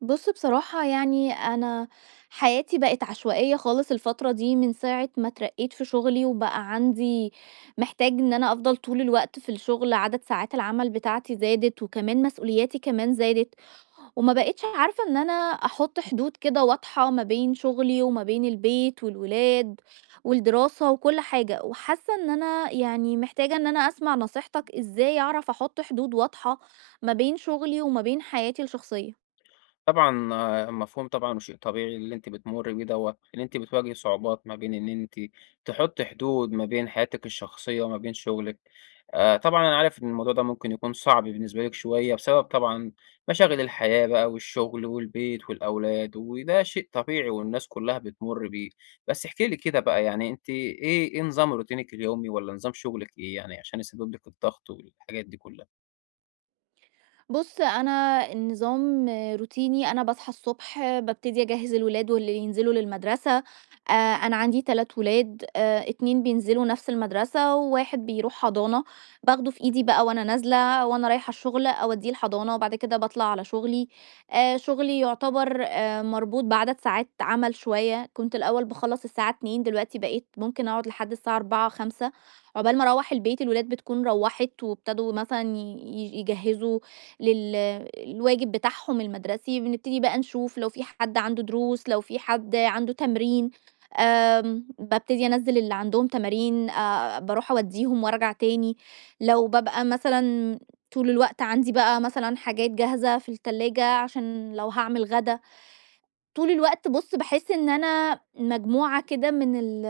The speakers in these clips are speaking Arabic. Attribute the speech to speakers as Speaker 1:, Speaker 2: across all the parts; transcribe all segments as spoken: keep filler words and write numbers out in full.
Speaker 1: بُص بصراحة يعني أنا حياتي بقت عشوائية خالص الفترة دي من ساعة ما اترقيت في شغلي، وبقى عندي محتاج إن أنا أفضل طول الوقت في الشغل، عدد ساعات العمل بتاعتي زادت، وكمان مسؤولياتي كمان زادت، وما بقيتش عارفة إن أنا أحط حدود كده واضحة ما بين شغلي وما بين البيت والولاد والدراسة وكل حاجة، وحاسة إن أنا يعني محتاجة إن أنا أسمع نصيحتك إزاي أعرف أحط حدود واضحة ما بين شغلي وما بين حياتي الشخصية.
Speaker 2: طبعًا آه، مفهوم طبعًا وشيء طبيعي اللي أنتِ بتمُرّي بيه دوّة، إن أنتِ بتواجهي صعوبات ما بين إن أنتِ تحُطّي حدود ما بين حياتِك الشخصية وما بين شُغلِك. آآ طبعًا أنا عارف إن الموضوع ده ممكن يكون صعب بالنسبة لِك شوية بسبب طبعًا مشاغل الحياة بقى والشُغل والبيت والأولاد، وده شيء طبيعي والناس كُلّها بتمُر بيه. بس احكي لي كده بقى، يعني أنتِ إيه إيه نظام روتينِك اليومي والّا نظام شُغلِك إيه، يعني عشان يسبب لِك الضغط والحاجات دي كُلّها؟
Speaker 1: بُص، أنا النظام روتيني، أنا باصحى الصبح بابتدي أجهّز الولاد واللي ينزلوا للمدرسة، آآ أنا عندي تلات ولاد، آآ اتنين بينزلوا نفس المدرسة، وواحد بيروح حضانة، باخده في إيدي بقى وأنا نازلة، وأنا رايحة الشغل أودّيه الحضانة، وبعد كده باطلع على شغلي، آآ شغلي يعتبر آآ مربوط بعدد ساعات عمل شوية، كنت الأول باخلّص الساعة اتنين، دلوقتي بقيت ممكن أقعد لحد الساعة اربعة، خمسة عقبال ما أروّح البيت. الولاد بتكون روّحت وابتدوا مثلًا ي يجهّزوا للواجب بتاعهم المدرسي، بنبتدي بقى نشوف لو في حد عنده دروس، لو في حد عنده تمرين. أم، ببتدي انزل اللي عندهم تمارين، أه، بروح اوديهم وارجع تاني. لو ببقى مثلا طول الوقت عندي بقى مثلا حاجات جاهزة في التلاجة عشان لو هعمل غدا طول الوقت. بُص، باحس إن أنا مجموعة كده من ال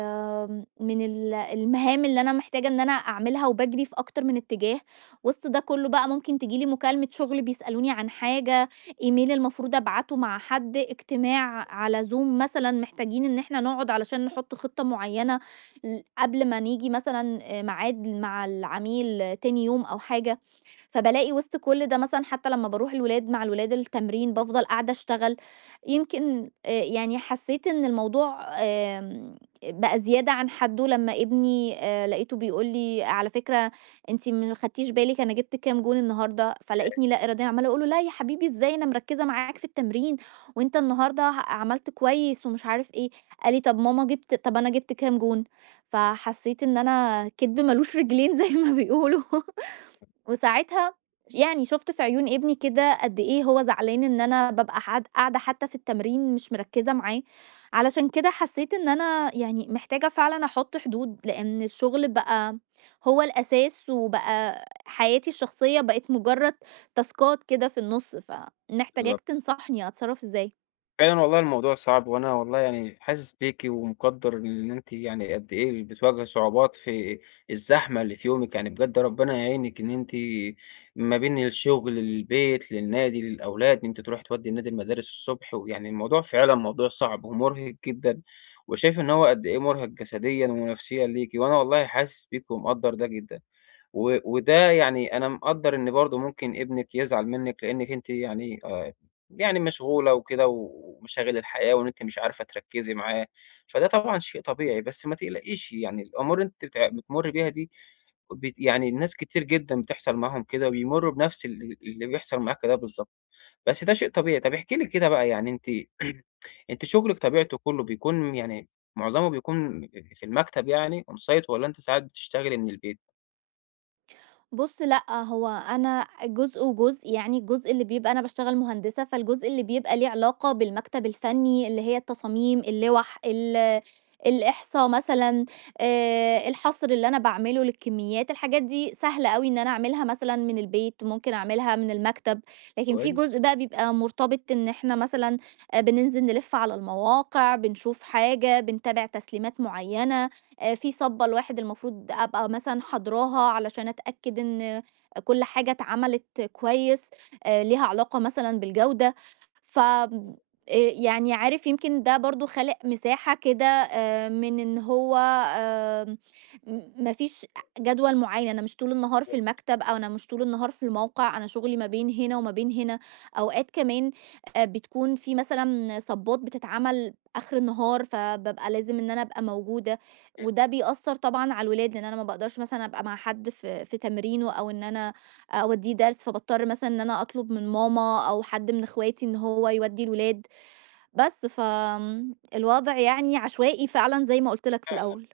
Speaker 1: من ال المهام اللي أنا محتاجة إن أنا أعملها وباجري في أكتر من اتجاه، وسط ده كله بقى ممكن تيجي لي مكالمة شغل بيسألوني عن حاجة، إيميل المفروض أبعته مع حد، اجتماع على Zoom مثلًا محتاجين إن إحنا نقعد علشان نحط خطة معينة ل قبل ما نيجي مثلًا آآ ميعاد مع العميل تاني يوم أو حاجة. فبالاقي وسط كل ده مثلًا حتى لمّا باروح الولاد مع الولاد التمرين، بافضل قاعدة أشتغل، يمكن آآ يعني حسيت إن الموضوع آمم بقى زيادة عن حدُّه لمّا ابني آآ لقيته بيقول لي: "على فكرة أنتِ ما خدتيش بالِك أنا جِبت كام جون النهارده."
Speaker 2: ياه!
Speaker 1: فلاقيتني لا إراديًا عمّالة أقول له: "لا يا حبيبي إزاي أنا مركّزة معاك في التمرين، وأنت النهارده ه عملت كويس." ومش عارف إيه، قال لي: "طَب ماما جِبت، طَب أنا جِبت كام جون؟" فحسيت إن أنا كدب ما لوش رجلين زي ما بيقولوا. وساعتها يعني شُفت في عيون ابني كده قد إيه هو زعلان إن أنا بابقى حد قاعدة حتى في التمرين مش مركّزة معاه، علشان كده حسّيت إن أنا يعني محتاجة فعلًا أحُط حدود، لإن الشغل بقى هو الأساس وبقى حياتي الشخصية بقت مجرّد تاسكات كده في النُص،
Speaker 2: بالضبط.
Speaker 1: فمحتاجاك تنصحني أتصرّف إزاي؟
Speaker 2: فعلًا والله الموضوع صعب، وأنا والله يعني حاسس بيكِ ومقدّر إن أنتِ يعني قد إيه بتواجهي صعوبات في الزحمة اللي في يومِك، يعني بجد ربنا يعينِك إن أنتِ ما بين الشغل، للبيت، للنادي، للأولاد، إن أنتِ تروحي تودّي النادي المدارس الصبح، ويعني الموضوع فعلًا موضوع صعب ومُرهق جدًا، وشايف إن هو قد إيه مُرهق جسديًا ونفسيًا ليكِ، وأنا والله حاسس بيكِ ومقدّر ده جدًا. و وده يعني أنا مقدّر إن برضه ممكن ابنِك يزعل منِّك، لإنِّك أنتِ يعني آآ، يعني مشغولة وكده و- ومشاغل الحياة، وإن أنتِ مش عارفة تركّزي معاه، فده طبعًا شيء طبيعي. بس ما تقلقيش، يعني الأمور اللي أنتِ بتع بتمُرّي بيها دي بت يعني ناس كتير جدًا بتحصل معاهم كده وبيمُرّوا بنفس ال اللي بيحصل معاكِ ده بالضبط، بس ده شيء طبيعي. طَب احكي لي كده بقى يعني أنتِ أنتِ شغلِك طبيعته كُلّه بيكون يعني معظمه بيكون في المكتب، يعني on site، والّا أنتِ ساعات بتشتغلي من البيت؟
Speaker 1: بُص لأ، هو أنا جزء وجزء، يعني الجزء اللي بيبقى أنا باشتغل مهندسة، فالجزء اللي بيبقى ليه علاقة بالمكتب الفني اللي هي التصاميم، اللوح، ال الإحصا مثلًا، آآ الحصر اللي أنا باعمله للكميات، الحاجات دي سهلة أوي إن أنا أعملها مثلًا من البيت، ممكن أعملها من المكتب، لكن في
Speaker 2: كويس.
Speaker 1: جزء بقى بيبقى مرتبط إن إحنا مثلًا آآ بننزل نلِف على المواقع، بنشوف حاجة، بنتابع تسليمات معيّنة، آه، في صبة الواحد المفروض أبقى مثلا حضراها علشان أتأكد إن كل حاجة اتعملت كويس، آه، ليها علاقة مثلا بالجودة. ف إيه يعني عارف يمكن ده برضو خلق مساحة كده، آه، من ان هو آه، م- مفيش جدول معين، انا مش طول النهار في المكتب او انا مش طول النهار في الموقع، انا شغلي ما بين هنا وما بين هنا. اوقات كمان آه، بتكون في مثلا صبات بتتعمل اخر النهار فببقى لازم ان انا ابقى موجودة، وده بيأثّر طبعًا على الولاد، لإن أنا ما باقدرش مثلًا أبقى مع حد في في تمرينه أو إن أنا أودّيه درس، فباضطر مثلًا إن أنا أطلب من ماما أو حد من إخواتي إن هو يودّي الولاد، بس فآمم، الوضع يعني عشوائي فعلًا زي ما قُلت لك في الأول.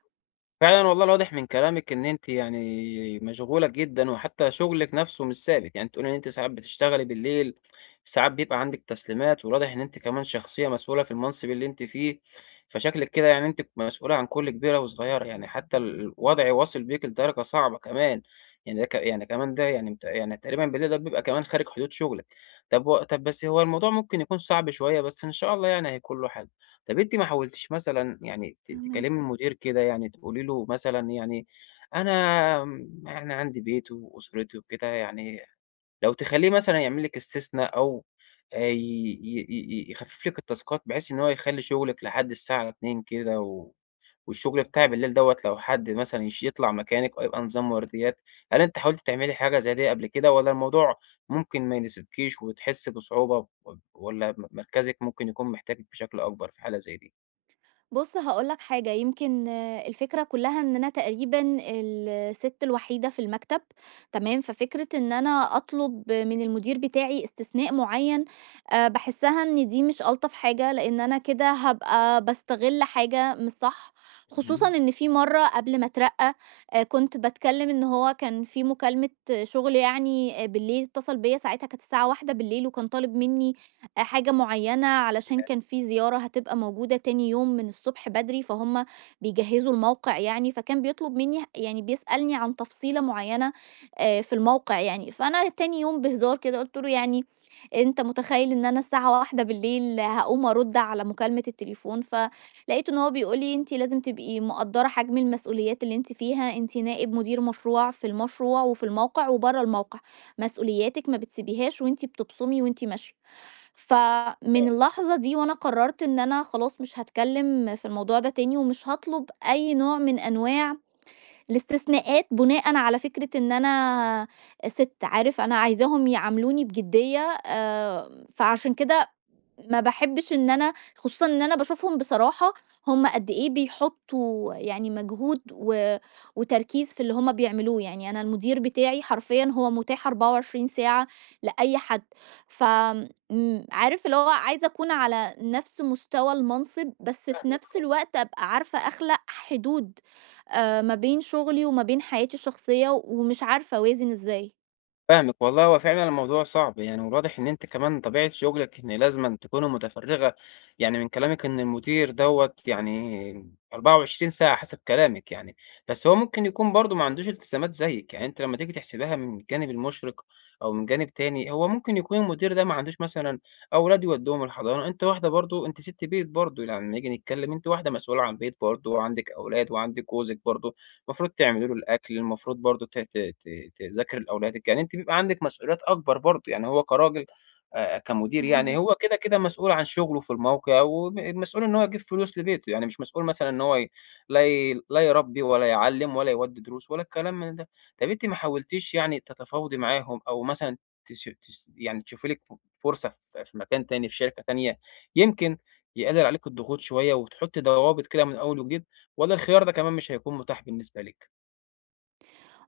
Speaker 2: فعلًا والله الواضح من كلامِك إن أنتِ يعني مشغولة جدًا، وحتى شغلِك نفسه مش ثابت، يعني بتقولي إن أنتِ ساعات بتشتغلي بالليل، ساعات بيبقى عندِك تسليمات، والواضح إن أنتِ كمان شخصية مسؤولة في المنصب اللي أنتِ فيه، فشكلِك كده يعني أنتِ مسؤولة عن كل كبيرة وصغيرة، يعني حتى ال الوضع واصل بيكِ لدرجة صعبة كمان، يعني ده ك يعني كمان ده يعني مت يعني تقريبًا بالليل ده بيبقى كمان خارج حدود شغلِك. طب و طب بس هو الموضوع ممكن يكون صعب شوية، بس إن شاء الله يعني هيكون له حل. طب أنتِ ما حاولتيش مثلًا، يعني ت تكلمي
Speaker 1: فاهماك.
Speaker 2: المدير، كده يعني تقولي له مثلًا، يعني أنا م أنا عندي بيت وأسرتي وكده، يعني لو تخلّيه مثلًا يعمل لِك استثناء، أو آآ ي ي ي يخفف لِك التاسكات بحيث إن هو يخلّي شغلِك لحد الساعة اتنين كده، و والشغل بتاع بالليل دوّة لو حد مثلًا يش يطلع مكانِك، أو يبقى نظام ورديات. هل أنتِ حاولتِ تعملي حاجة زي دي قبل كده والّا الموضوع ممكن ما يناسبكيش وتحسّي بصعوبة، و والّا م مركزِك ممكن يكون محتاجِك بشكل أكبر في حالة زي دي؟
Speaker 1: بُص هاقول لك حاجة، يمكن آه، الفكرة كلّها إن أنا تقريبًا السِت الوحيدة في المكتب، تمام؟ ففكرة إن أنا أطلب من المدير بتاعي استثناء معيّن آآ باحسّها إن دي مش ألطف حاجة، لإن أنا كده هابقى باستغل حاجة مش صح، خصوصًا
Speaker 2: اهم.
Speaker 1: إن في مرّة قبل ما أترقّى آآ كنت باتكلّم إن هو كان في مكالمة شُغل يعني آه، بالليل، اتصل بيّا ساعتها كانت الساعة واحدة وكان طالب منّي آآ حاجة معيّنة علشان كان في زيارة هتبقى موجودة تاني يوم من الصبح بدري، فهُم بيجهّزوا الموقع يعني، فكان بيطلب منّي يعني بيسألني عن تفصيلة معيّنة آآ في الموقع يعني، فأنا تاني يوم بهزار كده قُلت له: "يعني أنت متخيّل إن أنا الساعة واحدة هاقوم أرُد على مكالمة التليفون؟" فلقيته إن هو بيقول لي: "أنتِ لازم تبقي مقدّرة حجم المسؤوليات اللي أنتِ فيها، أنتِ نائب مدير مشروع في المشروع وفي الموقع وبرّه الموقع، مسؤولياتِك ما بتسيبيهاش وأنتِ بتبصمي وأنتِ ماشية." فمن اللحظة دي وأنا قررت إن أنا خلاص مش هاتكلم في الموضوع ده تاني، ومش هاطلب أي نوع من أنواع الاستثناءات بناءً على فكرة إن أنا سِت، عارف أنا عايزاهم يعاملوني بجدية، آآ، فعشان كده ما باحبش إن أنا، خصوصًا إن أنا باشوفهم بصراحة هم قد إيه بيحطّوا يعني مجهود و وتركيز في اللي هم بيعملوه، يعني أنا المدير بتاعي حرفيًا هو متاح اربعة وعشرين ساعة لأي حد، ف امم، عارف اللي هو عايزة أكون على نفس مستوى المنصب، بس في نفس
Speaker 2: فاهمِك.
Speaker 1: الوقت أبقى عارفة أخلق حدود آآ، ما بين شغلي وما بين حياتي الشخصية، ومش عارفة أوازن إزاي.
Speaker 2: فاهمِك والله، هو فعلًا الموضوع صعب يعني، والواضح إن أنتِ كمان طبيعة شغلِك إن لازمًا تكوني متفرغة، يعني من كلامِك إن المدير دوّة يعني أربعة وعشرين ساعة حسب كلامِك يعني، بس هو ممكن يكون برضه ما عندوش التزامات زيِّك. يعني أنتِ لمّا تيجي تحسبيها من الجانب المشرق أو من جانب تاني، هو ممكن يكون المدير ده ما عندوش مثلًا أولاد يودّوهم الحضانة. أنتِ واحدة برضه، أنتِ سِت بيت برضه، يعني لمّا نيجي نتكلم أنتِ واحدة مسؤولة عن بيت برضه، وعندِك أولاد وعندِك جوزِك برضه، المفروض تعملي له الأكل، المفروض برضه ت ت ت تذاكري لأولادِك، يعني أنتِ بيبقى عندِك مسؤوليات أكبر برضه. يعني هو كراجل، آآ كمدير، يعني
Speaker 1: فاهماك.
Speaker 2: هو كده، كده مسؤول عن شغله في الموقع، وم مسؤول إن هو يجيب فلوس لبيته، يعني مش مسؤول مثلًا إن هو ي لا ي لا يربّي ولا يعلّم ولا يودّي دروس ولا الكلام من ده. طب أنتِ ما حاولتيش يعني تتفاوضي معاهم، أو مثلًا تش تس يعني تشوفي لِك ف فرصة في في مكان تاني، في شركة تانية، يمكن يقلل عليكِ الضغوط شوية وتحطّي ضوابط كده من أول وجديد؟ ولا الخيار ده كمان مش هيكون متاح بالنسبة لِك؟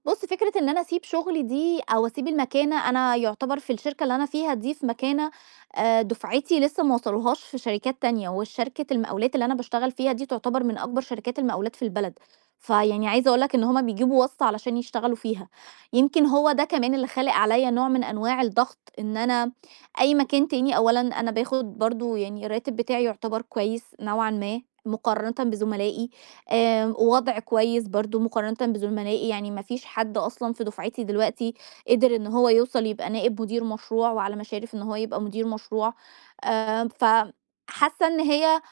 Speaker 1: بُص، فكرة إن أنا أسيب شغلي دي أو أسيب المكانة، أنا يُعتبر في الشركة اللي أنا فيها دي في مكانة آآ دُفعتي لسه ما وصلوهاش في شركات تانية، والشركة المقاولات اللي أنا باشتغل فيها دي تُعتبر من أكبر شركات المقاولات في البلد، فيعني عايزة أقول لك إن هُم بيجيبوا واسطة علشان يشتغلوا فيها، يمكن هو ده كمان اللي خالق عليَّ نوع من أنواع الضغط، إن أنا أي مكان تاني أولًا أنا باخد برضه يعني الراتب بتاعي يُعتبر كويس نوعًا ما مقارنةً بزملائي، آآ وضع كويس برضه مقارنةً بزملائي، يعني ما فيش حد أصلًا في دفعتي دلوقتي قدر إن هو يوصل يبقى نائب مدير مشروع وعلى مشارف إن هو يبقى مدير مشروع، آآ ف حاسة إن هي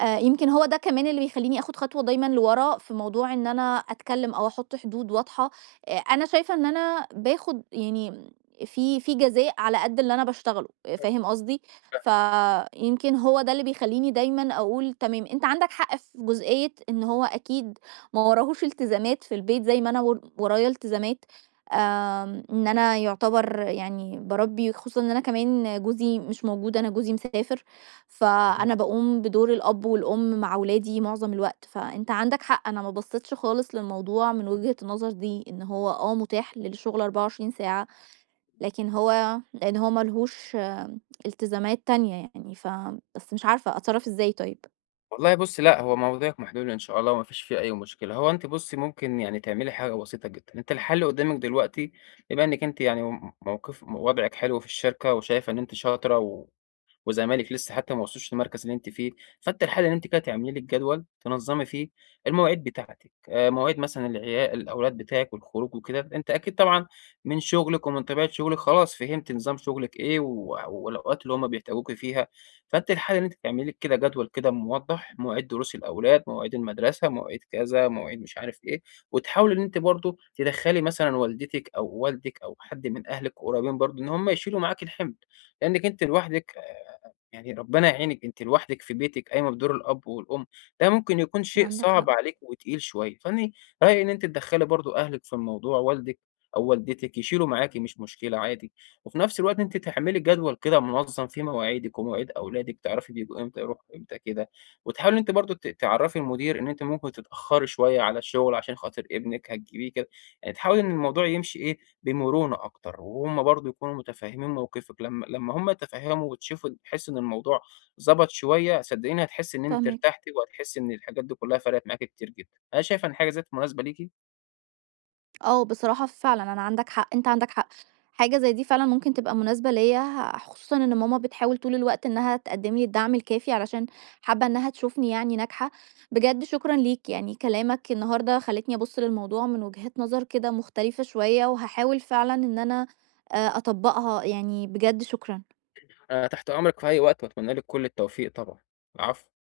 Speaker 1: آآ يمكن هو ده كمان اللي بيخلّيني آخُد خطوة دايمًا لورا في موضوع إن أنا أتكلّم أو أحُط حدود واضحة، آآ أنا شايفة إن أنا باخُد يعني في في جزاء على قد اللي أنا باشتغله، فاهم قصدي؟ فيمكن هو ده اللي بيخلّيني دايمًا أقول تمام، أنت عندك حق في جزئية إن هو أكيد ما وراهوش التزامات في البيت زي ما أنا ور ورايا التزامات، آمم إن أنا يُعتبر يعني باربّي، خصوصًا إن أنا كمان جوزي مش موجود، أنا جوزي مسافر. فأنا باقوم بدور الأب والأم مع ولادي معظم الوقت، فأنت عندك حق أنا ما بصيتش خالص للموضوع من وجهة النظر دي، إن هو آه متاح للشغل اربعة وعشرين ساعة، لكن هو لإن هو ما لهوش التزامات تانية يعني، ف بس مش عارفة أتصرّف إزاي طيب؟
Speaker 2: والله بُصّي، لأ، هو مواضيعِك محلولة إن شاء الله وما فيش فيه أي مشكلة. هو أنتِ بُصّي، ممكن يعني تعملي حاجة بسيطة جدًا. أنتِ الحل قدّامِك دلوقتي، بما إنِّك أنتِ يعني م موقف وضعِك حلو في الشركة وشايفة إن أنتِ شاطرة، و وزمالك لسه حتى ما وصلوش للمركز اللي أنتِ فيه. فأنتِ الحل إن أنتِ كده تعملي لِك جدول تنظّمي فيه المواعيد بتاعتِك، آآ مواعيد مثلًا العيا الأولاد بتاعِك والخروج وكده. أنتِ أكيد طبعًا من شغلِك ومن طبيعة شغلِك خلاص فهمتِ نظام شغلِك إيه، و والأوقات اللي هُم بيحتاجوكِ فيها. فأنتِ الحل إن أنتِ تعملي لِك كده جدول كده موضّح مواعيد دروس الأولاد، مواعيد المدرسة، مواعيد كذا، مواعيد مش عارف إيه، وتحاولي إن أنتِ برضه تدخّلي مثلًا والدتِك أو والدِك أو حد من أهلِك قريبين برضه إن هُم يشيلوا معاكِ الحِمل، لإنِّك أنتِ لوحدِك، يعني ربنا يعينِك، أنتِ لوحدِك في بيتِك قايمة بدور الأب والأم، ده ممكن يكون شيء
Speaker 1: عندك حق،
Speaker 2: صعب عليكِ وتقيل شوية. فأنا رأيي إن أنتِ تدخّلي برضه أهلِك في الموضوع، والدِك أو والدتِك يشيلوا معاكِ مش مشكلة عادي، وفي نفس الوقت أنتِ تعملي جدول كده منظم فيه مواعيدِك ومواعيد أولادِك، تعرفي بييجوا إمتى يروحوا إمتى كده، وتحاولي أنتِ برضه ت تعرفي المدير إن أنتِ ممكن تتأخري شوية على الشغل عشان خاطر ابنِك هتجيبيه كده. تحاول إن الموضوع يمشي إيه، بمرونة أكتر، وهُم برضه يكونوا متفهمين موقفِك، لمّا لمّا هُم يتفهموا وتشوف تحسي إن الموضوع ظبط شوية، صدقيني هتحسي إن أنتِ
Speaker 1: فاهماك.
Speaker 2: ارتحتِ، وهتحسي إن الحاجات دي كلها فرقت معاكِ كتير جدًا. أنا شايف إن حاجة زي ديّة مناسبة ليكِ.
Speaker 1: آه، بصراحة فعلًا أنا عندك حق، أنت عندك حق. حاجة زي دي فعلًا ممكن تبقى مناسبة ليّا، خصوصًا إن ماما بتحاول طول الوقت إنها تقدّم لي الدعم الكافي علشان حابة إنها تشوفني يعني ناجحة. بجد شكرًا ليك، يعني كلامك النهارده خلّتني أبُص للموضوع من وجهات نظر كده مختلفة شوية، وهاحاول فعلًا إن أنا آآ أطبّقها، يعني بجد شكرًا.
Speaker 2: أنا تحت أمرِك في أي وقت، وأتمنى لِك كل التوفيق طبعًا. العفو.